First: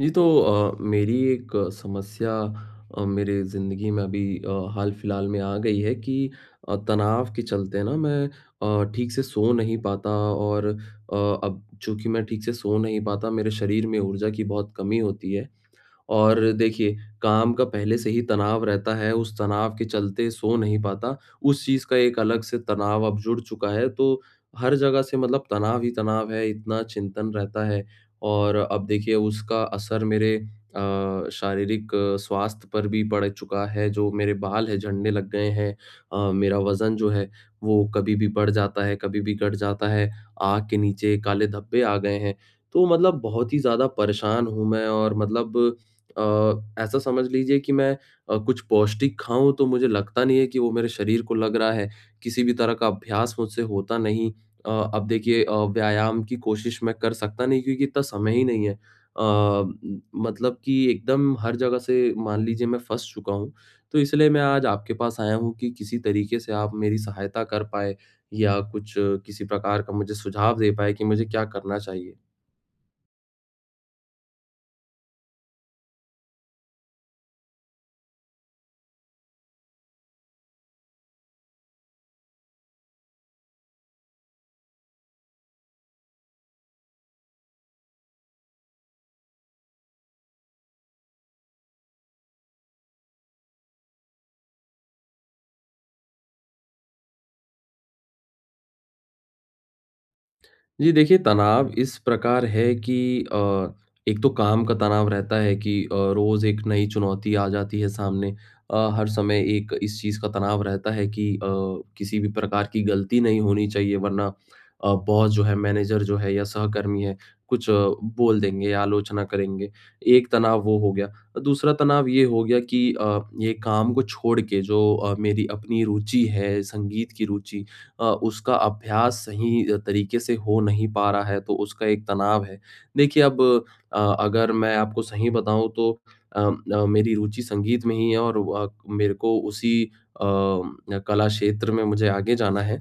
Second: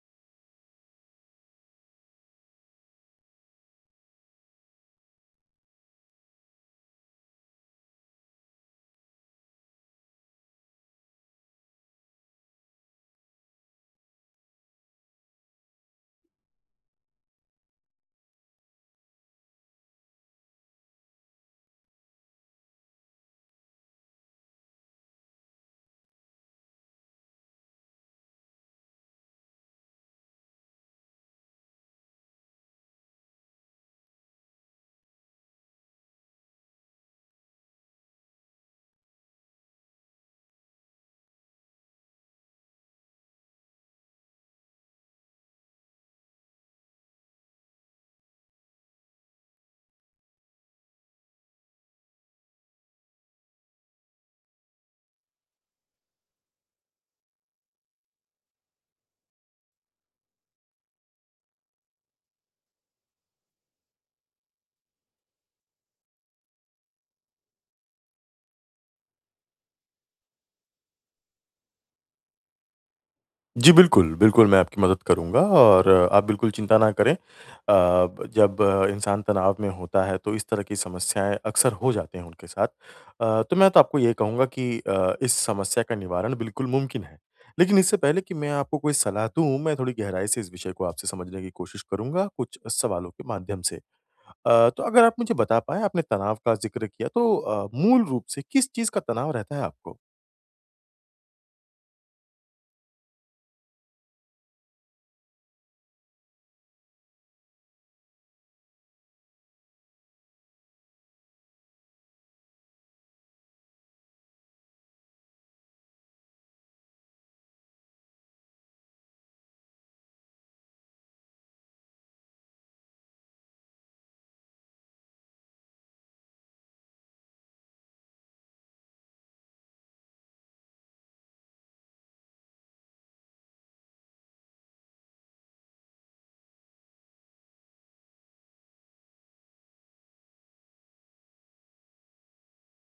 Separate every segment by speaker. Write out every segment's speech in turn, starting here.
Speaker 1: जी, तो मेरी एक समस्या मेरे ज़िंदगी में अभी हाल-फिलहाल में आ गई है कि तनाव के चलते ना मैं ठीक से सो नहीं पाता और अब चूँकि मैं ठीक से सो नहीं पाता, मेरे शरीर में ऊर्जा की बहुत कमी होती है। और देखिए, काम का पहले से ही तनाव रहता है, उस तनाव के चलते सो नहीं पाता, उस चीज़ का एक अलग से तनाव अब जुड़ चुका है, तो हर जगह से मतलब तनाव ही तनाव है, इतना चिंतन रहता है। और अब देखिए उसका असर मेरे शारीरिक स्वास्थ्य पर भी पड़ चुका है, जो मेरे बाल हैं झड़ने लग गए हैं। मेरा वज़न जो है वो कभी भी बढ़ जाता है, कभी भी घट जाता है, आँख के नीचे काले धब्बे आ गए हैं। तो मतलब बहुत ही ज़्यादा परेशान हूँ मैं और मतलब ऐसा समझ लीजिए कि मैं कुछ पौष्टिक खाऊँ तो मुझे लगता नहीं है कि वो मेरे शरीर को लग रहा है, किसी भी तरह का अभ्यास मुझसे होता नहीं। अब देखिए व्यायाम की कोशिश मैं कर सकता नहीं क्योंकि इतना समय ही नहीं है। अ, म मतलब कि एकदम हर जगह से मान लीजिए मैं फँस चुका हूँ, तो इसलिए मैं आज आपके पास आया हूँ कि किसी तरीके से आप मेरी सहायता कर पाएँ या कुछ किसी प्रकार का मुझे सुझाव दे पाएँ कि मुझे क्या करना चाहिए?
Speaker 2: जी, बिल्कुल, बिल्कुल मैं आपकी मदद करूँगा और आप बिल्कुल चिंता ना करें। जब इंसान तनाव में होता है तो इस तरह की समस्याएँ अक्सर हो जाते हैं उनके साथ। तो मैं तो आपको ये कहूँगा कि इस समस्या का निवारण बिल्कुल मुमकिन है। लेकिन इससे पहले कि मैं आपको कोई सलाह दूँ, मैं थोड़ी गहराई से इस विषय को आपसे समझने की कोशिश करूँगा कुछ सवालों के माध्यम से। तो अगर आप मुझे बता पाएँ आपने तनाव का ज़िक्र किया तो मूल रूप से किस चीज़ का तनाव रहता है आपको?
Speaker 1: जी देखिए, तनाव इस प्रकार है कि अ, एक तो काम का तनाव रहता है कि रोज़ एक नई चुनौती आ जाती है सामने। हर समय एक इस चीज़ का तनाव रहता है कि किसी भी प्रकार की गलती नहीं होनी चाहिए वरना बॉस जो है, मैनेजर जो है या सहकर्मी है, कुछ बोल देंगे या आलोचना करेंगे। एक तनाव वो हो गया। दूसरा तनाव ये हो गया कि ये काम को छोड़ के जो मेरी अपनी रुचि है, संगीत की रुचि उसका अभ्यास सही तरीके से हो नहीं पा रहा है, तो उसका एक तनाव है। देखिए अब अगर मैं आपको सही बताऊँ तो अ मेरी रुचि संगीत में ही है और व मेरे को उसी कला क्षेत्र में मुझे आगे जाना है।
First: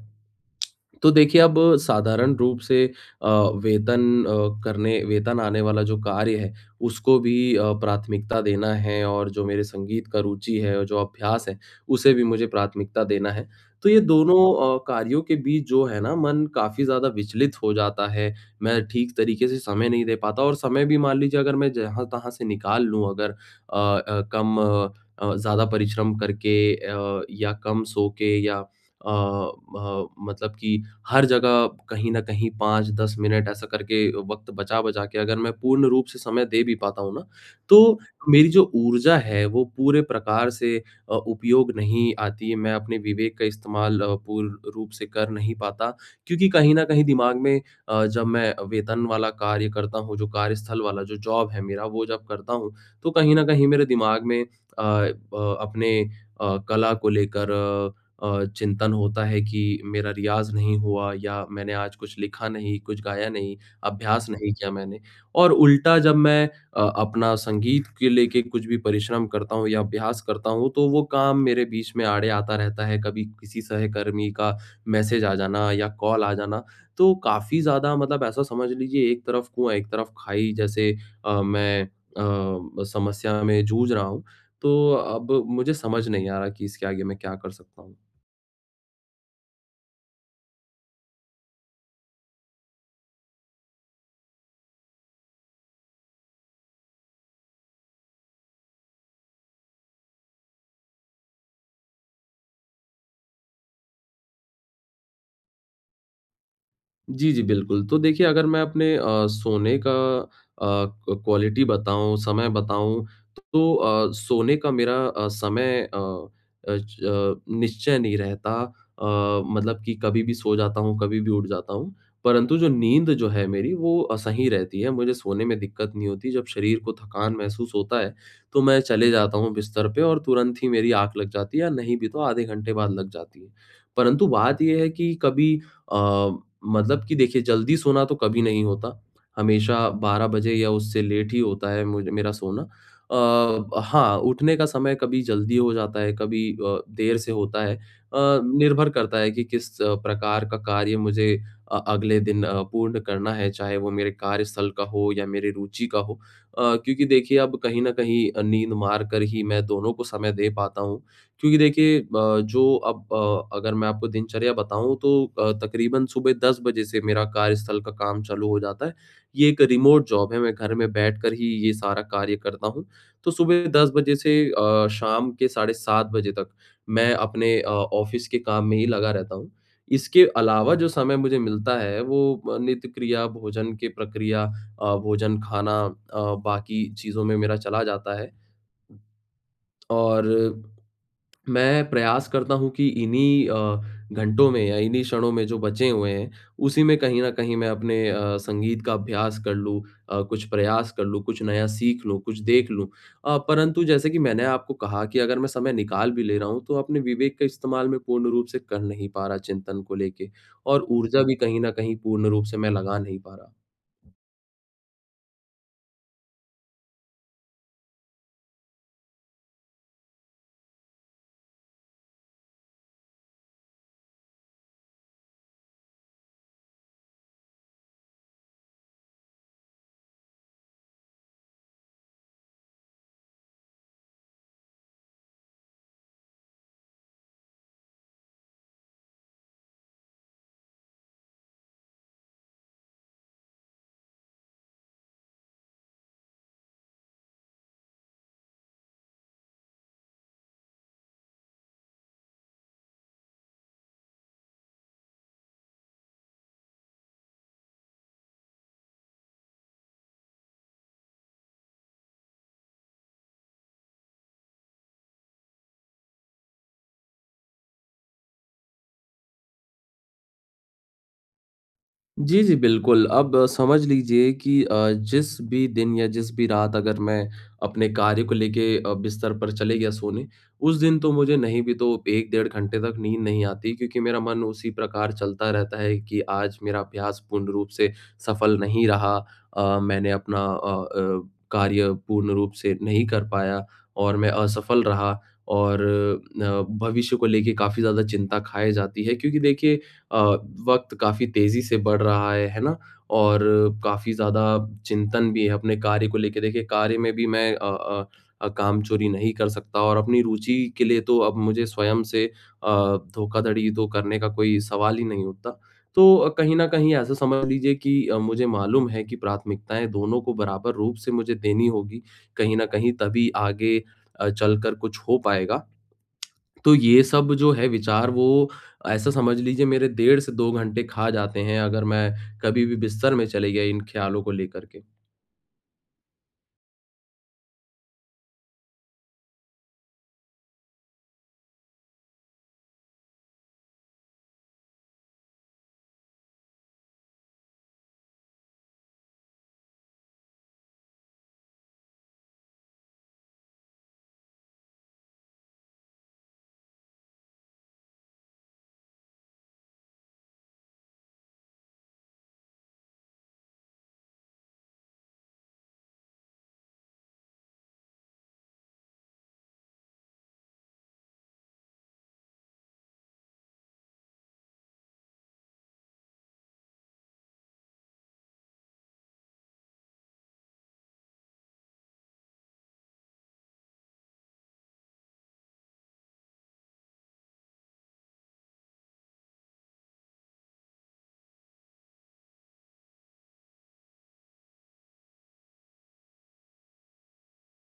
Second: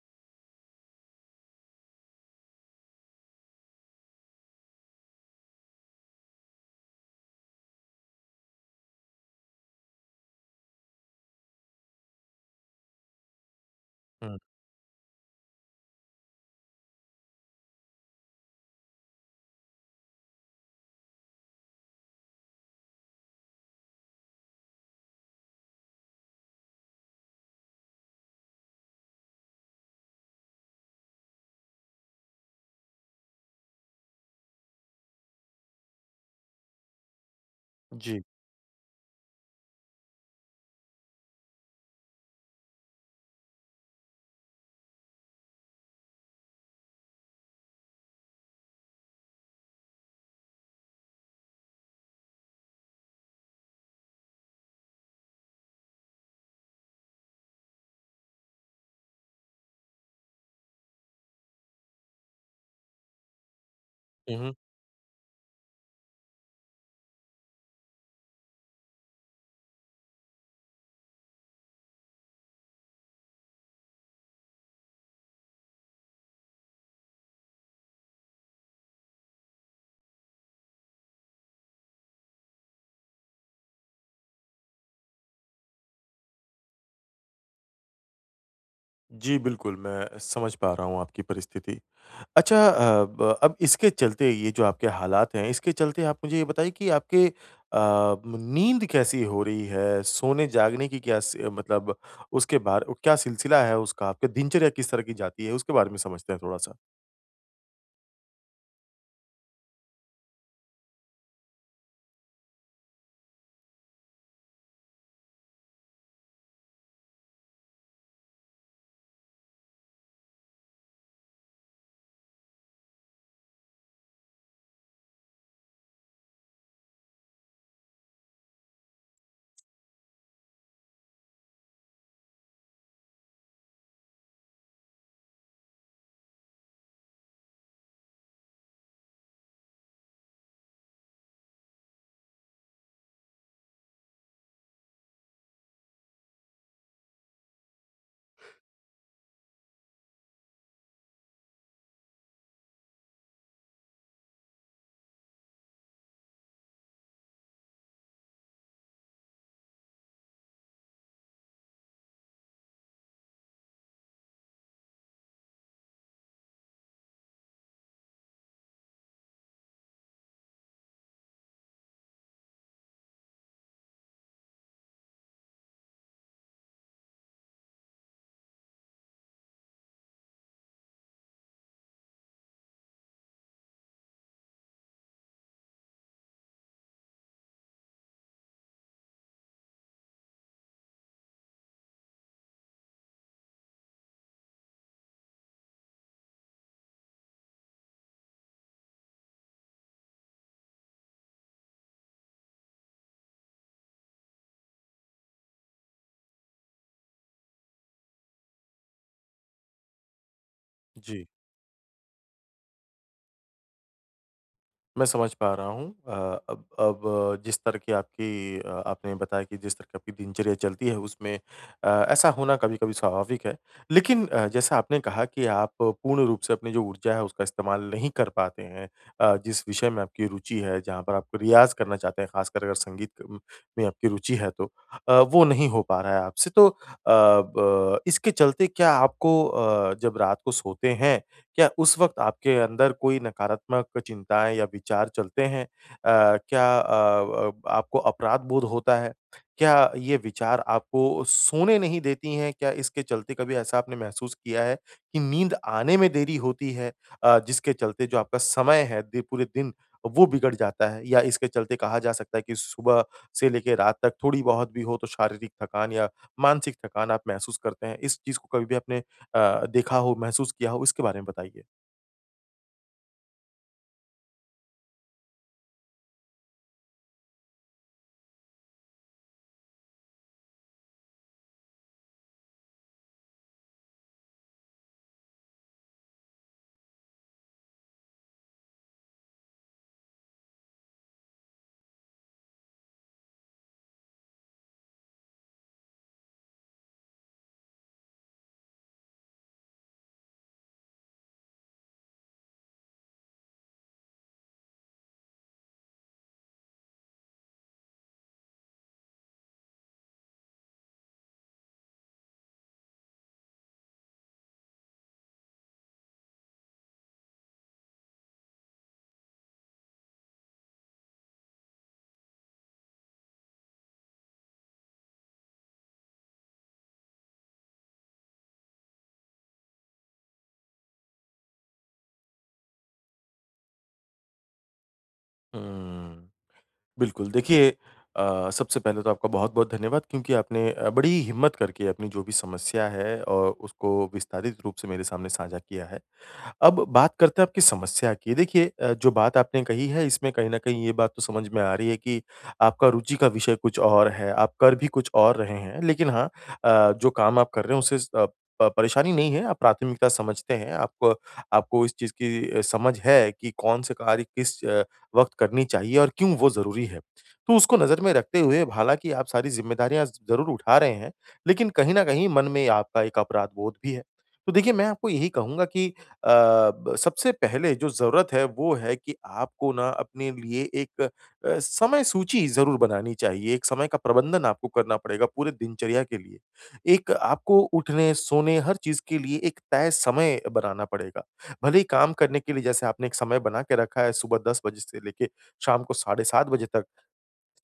Speaker 1: तो देखिए अब साधारण रूप से वेतन अ, करने वेतन आने वाला जो कार्य है उसको भी प्राथमिकता देना है और जो मेरे संगीत का रुचि है और जो अभ्यास है उसे भी मुझे प्राथमिकता देना है। तो ये
Speaker 2: हुँ।
Speaker 1: दोनों कार्यों के बीच जो है ना मन काफ़ी ज़्यादा विचलित हो जाता है। मैं ठीक तरीके से समय नहीं दे पाता और समय भी मान लीजिए अगर मैं जहाँ-तहाँ से निकाल लूँ अगर कम ज़्यादा परिश्रम करके या कम सो के या अ, म मतलब कि हर जगह कहीं न कहीं 5-10 मिनट ऐसा करके वक़्त बचा-बचा के अगर मैं पूर्ण रूप से समय दे भी पाता हूँ ना, तो
Speaker 2: जी।
Speaker 1: मेरी जो ऊर्जा है वो पूरे प्रकार से उपयोग नहीं आती है। मैं अपने विवेक का इस्तेमाल पूर्ण रूप से कर नहीं पाता क्योंकि कहीं न कहीं दिमाग में जब मैं वेतन वाला कार्य करता हूँ, जो कार्यस्थल वाला जो जॉब है मेरा वो जब करता हूँ, तो कहीं न कहीं मेरे दिमाग में अ, ब अपने कला को लेकर चिंतन होता है कि मेरा रियाज़ नहीं हुआ या मैंने आज कुछ लिखा नहीं, कुछ गाया नहीं, अभ्यास
Speaker 2: हुँ,
Speaker 1: नहीं
Speaker 2: हुँ।
Speaker 1: किया मैंने। और उल्टा जब मैं अपना संगीत के लेके कुछ भी परिश्रम करता हूँ या अभ्यास करता हूँ, तो वो काम मेरे बीच में आड़े आता रहता है। कभी किसी सहकर्मी का मैसेज आ जाना या कॉल आ जाना, तो काफ़ी ज़्यादा मतलब ऐसा समझ लीजिए एक तरफ कुआँ, एक तरफ खाई जैसे मैं समस्या में जूझ रहा हूँ। तो अब मुझे समझ नहीं आ रहा कि इसके आगे मैं क्या कर सकता हूँ?
Speaker 2: जी, बिल्कुल, मैं समझ पा रहा हूँ आपकी परिस्थिति। अच्छा अ, ब अब इसके चलते ये जो आपके हालात हैं, इसके चलते आप मुझे ये बताइए कि आपके अ, म नींद कैसी हो रही है? सोने-जागने की क्या स मतलब उसके बार क्या सिलसिला है उसका? आपकी दिनचर्या किस तरह की जाती है? उसके बारे में समझते हैं थोड़ा-सा।
Speaker 1: जी, जी, बिल्कुल। तो देखिए अगर मैं अपने सोने का अ, क क्वालिटी बताऊँ, समय बताऊँ तो सोने का मेरा समय निश्चय नहीं रहता, मतलब कि कभी भी सो जाता हूँ, कभी भी उठ जाता हूँ। परंतु जो नींद जो है मेरी वो सही रहती है, मुझे सोने में दिक्कत नहीं होती। जब शरीर को थकान महसूस होता है, तो मैं चले जाता हूँ बिस्तर पे और तुरंत ही मेरी आँख लग जाती है या नहीं भी तो आधे घंटे बाद लग जाती है। परंतु बात ये है कि कभी अ, मतलब कि देखिए जल्दी सोना तो कभी नहीं होता, हमेशा 12 बजे या उससे लेट ही होता है मुझ मेरा सोना। हाँ, उठने का समय कभी जल्दी हो जाता है, कभी देर से होता है। निर्भर करता है कि किस प्रकार का कार्य मुझे अगले दिन पूर्ण करना है, चाहे वो मेरे कार्यस्थल का हो या मेरी रुचि का हो। क्योंकि देखिए अब कहीं न कहीं नींद मार कर ही मैं दोनों को समय दे पाता हूँ। क्योंकि देखिए जो अब अगर मैं आपको दिनचर्या बताऊँ तो तकरीबन सुबह 10 बजे से मेरा कार्यस्थल का काम चालू हो जाता है। ये एक रिमोट जॉब है, मैं घर में बैठकर ही ये सारा कार्य करता हूँ। तो सुबह 10 बजे से शाम के साढ़े 7 बजे तक मैं अपने ऑफ़िस के काम में ही लगा रहता हूँ। इसके अलावा जो समय मुझे मिलता है वो नित्य क्रिया, भोजन की प्रक्रिया, भोजन, खाना, बाकी चीज़ों में मेरा चला जाता है। और मैं प्रयास करता हूँ कि इन्हीं घंटों में या इन्हीं क्षणों में जो बचे हुए हैं, उसी में कहीं न कहीं मैं अपने संगीत का अभ्यास कर लूँ, कुछ प्रयास कर लूँ, कुछ नया सीख लूँ, कुछ देख लूँ। परंतु जैसे कि मैंने आपको कहा कि अगर मैं समय निकाल भी ले रहा हूँ, तो अपने विवेक का इस्तेमाल मैं पूर्ण रूप से कर नहीं पा रहा चिंतन को लेके और ऊर्जा
Speaker 2: जी।
Speaker 1: भी कहीं न कहीं पूर्ण रूप से मैं लगा नहीं पा रहा।
Speaker 2: मैं समझ पा रहा हूँ। अब अब जिस तरह की आपकी आपने बताया कि जिस तरह की आपकी दिनचर्या चलती है उसमें ऐसा होना कभी-कभी स्वाभाविक है। लेकिन जैसा आपने कहा कि आप पूर्ण रूप से अपनी जो ऊर्जा है उसका इस्तेमाल नहीं कर पाते हैं। जिस विषय में आपकी रुचि है, जहाँ पर आप रियाज़ करना चाहते हैं, ख़ासकर अगर संगीत क में आपकी रुचि है तो वो नहीं हो पा रहा है आपसे। तो अ, ब इसके चलते क्या आपको जब रात को सोते हैं क्या उस वक़्त आपके अंदर कोई नकारात्मक चिंताएँ या विचार चलते हैं? क्या अब आपको अपराध बोध होता है? क्या ये विचार आपको सोने नहीं देती हैं? क्या इसके चलते कभी ऐसा आपने महसूस किया है कि नींद आने में देरी होती है जिसके चलते जो आपका समय है दि पूरे दिन वो बिगड़ जाता है? या इसके चलते कहा जा सकता है कि सुबह से लेके रात तक थोड़ी-बहुत भी हो तो शारीरिक थकान या मानसिक थकान आप महसूस करते हैं? इस चीज़ को कभी भी आपने देखा हो, महसूस किया हो, इसके बारे में बताइए?
Speaker 1: जी, जी, बिल्कुल। अब समझ लीजिए कि जिस भी दिन या जिस भी रात अगर मैं अपने कार्य को लेके बिस्तर पर चले गया सोने, उस दिन तो मुझे नहीं भी तो 1 डेढ़ घंटे तक नींद नहीं आती क्योंकि मेरा मन उसी प्रकार चलता रहता है कि आज मेरा अभ्यास पूर्ण रूप से सफल नहीं रहा। मैंने अपना कार्य पूर्ण रूप से नहीं कर पाया और मैं असफल रहा और भविष्य को लेके काफ़ी ज़्यादा चिंता खाए जाती है क्योंकि देखिए अ, वक़्त काफ़ी तेज़ी से बढ़ रहा है ना? और काफ़ी ज़्यादा चिंतन भी है अपने कार्य को लेके। देखिए, कार्य में भी मैं कामचोरी नहीं कर सकता और अपनी रुचि के लिए तो अब मुझे स्वयं से धोखाधड़ी तो करने का कोई सवाल ही नहीं उठता। तो कहीं न कहीं ऐसा समझ लीजिए कि मुझे मालूम है कि प्राथमिकताएँ दोनों को बराबर रूप से मुझे देनी होगी, कहीं न कहीं तभी आगे चलकर कुछ हो पाएगा। तो ये सब जो है विचार वो ऐसा समझ लीजिए मेरे डेढ़ से 2 घंटे खा जाते हैं अगर मैं कभी भी बिस्तर में चले गया इन ख़्यालों को लेकर के।
Speaker 2: हुँ। बिल्कुल, देखिए सबसे पहले तो आपका बहुत-बहुत धन्यवाद क्योंकि आपने बड़ी हिम्मत करके अपनी जो भी समस्या है उसको विस्तारित रूप से मेरे सामने साझा किया है। अब बात करते हैं आपकी समस्या की। देखिए जो बात आपने कही है इसमें कहीं न कहीं ये बात तो समझ में आ रही है कि आपका रुचि का विषय कुछ और है, आप कर भी कुछ और रहे हैं। लेकिन हाँ जो काम आप कर रहे हैं उससे स अ, प परेशानी नहीं है, आप प्राथमिकता समझते हैं। आपको आपको इस चीज़ की समझ है कि कौन से कार्य किस वक़्त करनी चाहिए और क्यों वो ज़रूरी है। तो उसको नज़र में रखते हुए हालाँकि आप सारी ज़िम्मेदारियाँ ज़रूर उठा रहे हैं, लेकिन कहीं न कहीं मन में आपका एक अपराध बोध भी है। तो देखिए मैं आपको यही कहूँगा कि अ, ब सबसे पहले जो ज़रूरत है वो है कि आपको ना अपने लिए एक समय सूची ज़रूर बनानी चाहिए, एक समय का प्रबंधन आपको करना पड़ेगा पूरे दिनचर्या के लिए। एक आपको उठने, सोने हर चीज़ के लिए एक तय समय बनाना पड़ेगा। भले ही काम करने के लिए जैसे आपने एक समय बना के रखा है सुबह 10 बजे से लेके शाम को साढ़े 7 बजे तक।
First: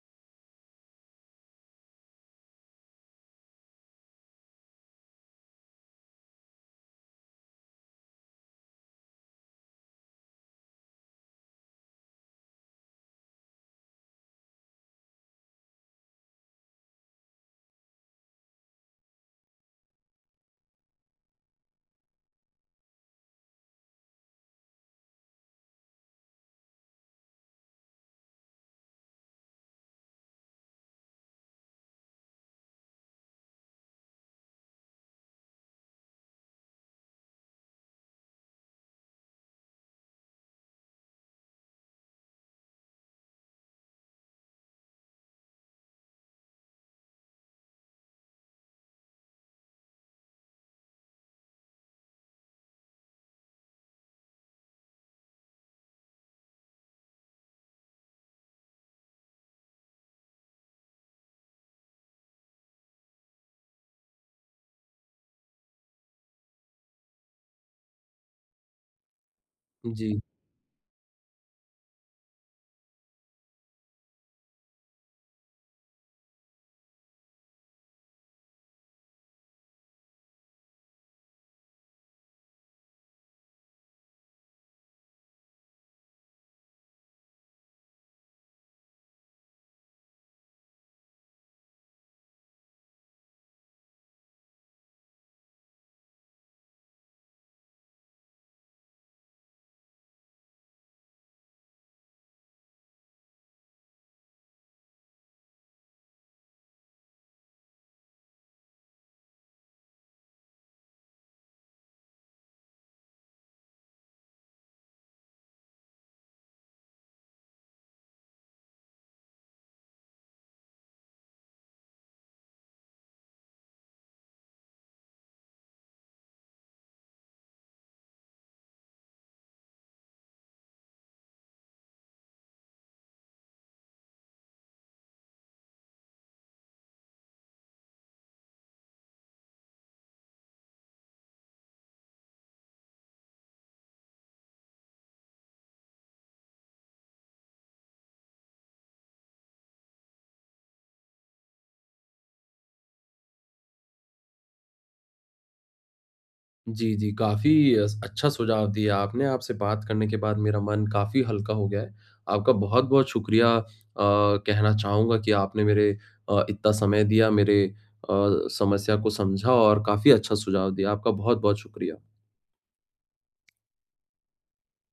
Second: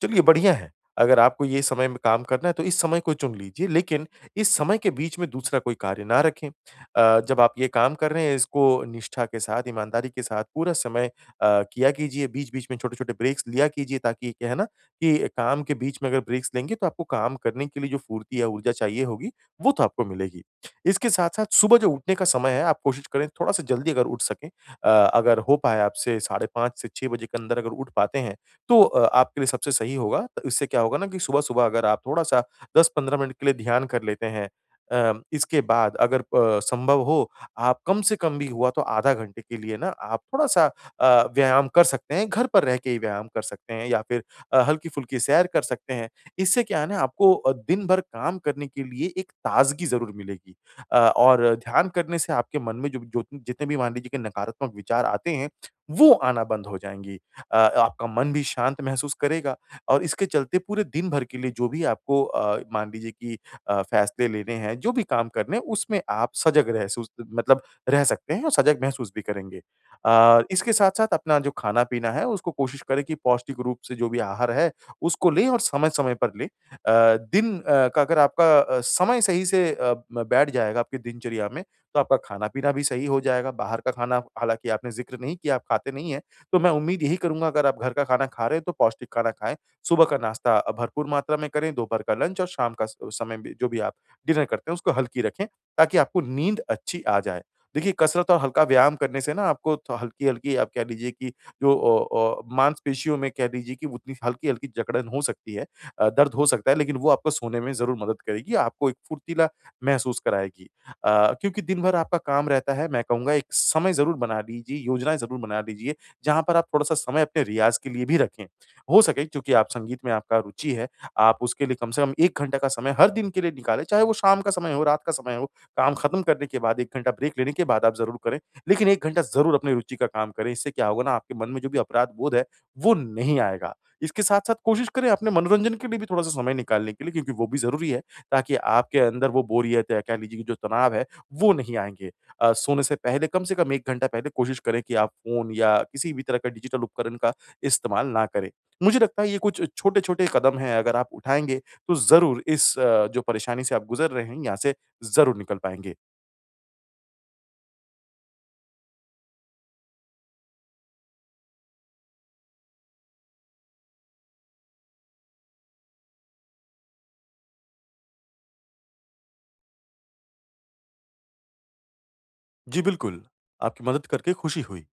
Speaker 2: चलिए बढ़िया है। अगर आपको ये समय में काम करना है तो इस समय को चुन लीजिए लेकिन इस समय के बीच में दूसरा कोई कार्य ना रखें। जब आप ये काम कर रहे हैं इसको निष्ठा के साथ, ईमानदारी के साथ पूरा समय किया कीजिए, बीच-बीच में छोटे-छोटे ब्रेक्स लिया कीजिए ताकि क्या है ना कि काम के बीच में अगर ब्रेक्स लेंगे तो आपको काम करने के लिए जो फुर्ती या ऊर्जा चाहिए होगी, वो तो आपको मिलेगी। इसके साथ-साथ सुबह जो उठने का समय है आप कोशिश करें थोड़ा-सा जल्दी अगर उठ सकें। अ, अगर हो पाए आपसे साढ़े 5 से 6 बजे के अंदर अगर उठ पाते हैं तो आपके लिए सबसे सही होगा। तो इससे क्या होगा ना कि सुबह-सुबह अगर आप थोड़ा-सा 10-15 मिनट के लिए ध्यान कर लेते हैं। इसके बाद अगर संभव हो आप कम से कम भी हुआ तो आधा घंटे के लिए ना आप थोड़ा-सा व्यायाम कर सकते हैं, घर पर रह के ही व्यायाम कर सकते हैं या फिर हल्की-फुल्की सैर कर सकते हैं। इससे क्या है ना आपको दिन भर काम करने के लिए एक ताज़गी ज़रूर मिलेगी। और ध्यान करने से आपके मन में जो जो जितने भी मान लीजिए कि नकारात्मक विचार आते हैं, वो आना बंद हो जाएँगी। आपका मन भी शांत महसूस करेगा और इसके चलते पूरे दिन भर के लिए जो भी आपको मान लीजिए कि फैसले लेने हैं, जो भी काम करने हैं, उसमें आप सजग रहसूस मतलब रह सकते हैं और सजग महसूस भी करेंगे।
Speaker 1: जी।
Speaker 2: इसके साथ-साथ अपना जो खाना-पीना है, उसको कोशिश करें कि पौष्टिक रूप से जो भी आहार है, उसको लें और समय-समय पर लें। का अगर आपका समय सही से अ, म बैठ जाएगा आपकी दिनचर्या में, तो आपका खाना-पीना भी सही हो जाएगा। बाहर का खाना हालाँकि आपने ज़िक्र नहीं किया, आप खाते नहीं हैं। तो मैं उम्मीद यही करूँगा अगर आप घर का खाना खा रहे हैं तो पौष्टिक खाना खाएँ, सुबह का नाश्ता भरपूर मात्रा में करें, दोपहर का लंच और शाम का स समय भी जो भी आप डिनर करते हैं उसको हल्की रखें, ताकि आपको नींद अच्छी आ जाए। देखिए कसरत और हल्का व्यायाम करने से ना आपको थ हल्की-हल्की आप कह लीजिए कि जो मांसपेशियों में कह लीजिए कि उतनी हल्की-हल्की जकड़न हो सकती है, दर्द हो सकता है लेकिन वो आपको सोने में ज़रूर मदद करेगी, आपको एक फुर्तीला महसूस कराएगी। क्योंकि दिन भर आपका काम रहता है, मैं कहूँगा एक समय ज़रूर बना लीजिए, योजनाएँ ज़रूर बना लीजिए जहाँ पर आप थोड़ा-सा समय अपने रियाज़ के लिए भी रखें। हो सके क्योंकि आप संगीत में आपका रुचि है, आप उसके लिए कम से कम 1 घंटा का समय हर दिन के लिए निकालें, चाहे वो शाम का समय हो, रात का समय हो, काम खत्म करने के बाद 1 घंटा ब्रेक लेने के बाद आप ज़रूर करें, लेकिन 1 घंटा ज़रूर अपनी रुचि का काम करें। इससे क्या होगा ना आपके मन में जो भी अपराध बोध है, वो नहीं आएगा। इसके साथ-साथ कोशिश करें अपने मनोरंजन के लिए भी थोड़ा-सा समय निकालने के लिए क्योंकि वो भी ज़रूरी है, ताकि आपके अंदर वो बोरियत या कह लीजिए कि जो तनाव है, वो नहीं आएँगे। सोने से पहले कम से कम 1 घंटा पहले कोशिश करें कि आप फ़ोन या किसी भी तरह का डिजिटल उपकरण का इस्तेमाल ना करें। मुझे लगता है ये कुछ छोटे-छोटे कदम हैं अगर आप उठाएँगे तो ज़रूर इस जो परेशानी से आप गुज़र रहे हैं यहाँ से ज़रूर निकल पाएँगे।
Speaker 1: जी, जी, काफ़ी अस अच्छा सुझाव दिया आपने, आपसे बात करने के बाद मेरा मन काफ़ी हल्का हो गया है। आपका बहुत-बहुत शुक्रिया, कहना चाहूँगा कि आपने मेरे इतना समय दिया, मेरे समस्या को समझा और काफ़ी अच्छा सुझाव दिया। आपका बहुत-बहुत शुक्रिया।
Speaker 2: जी बिल्कुल, आपकी मदद करके खुशी हुई।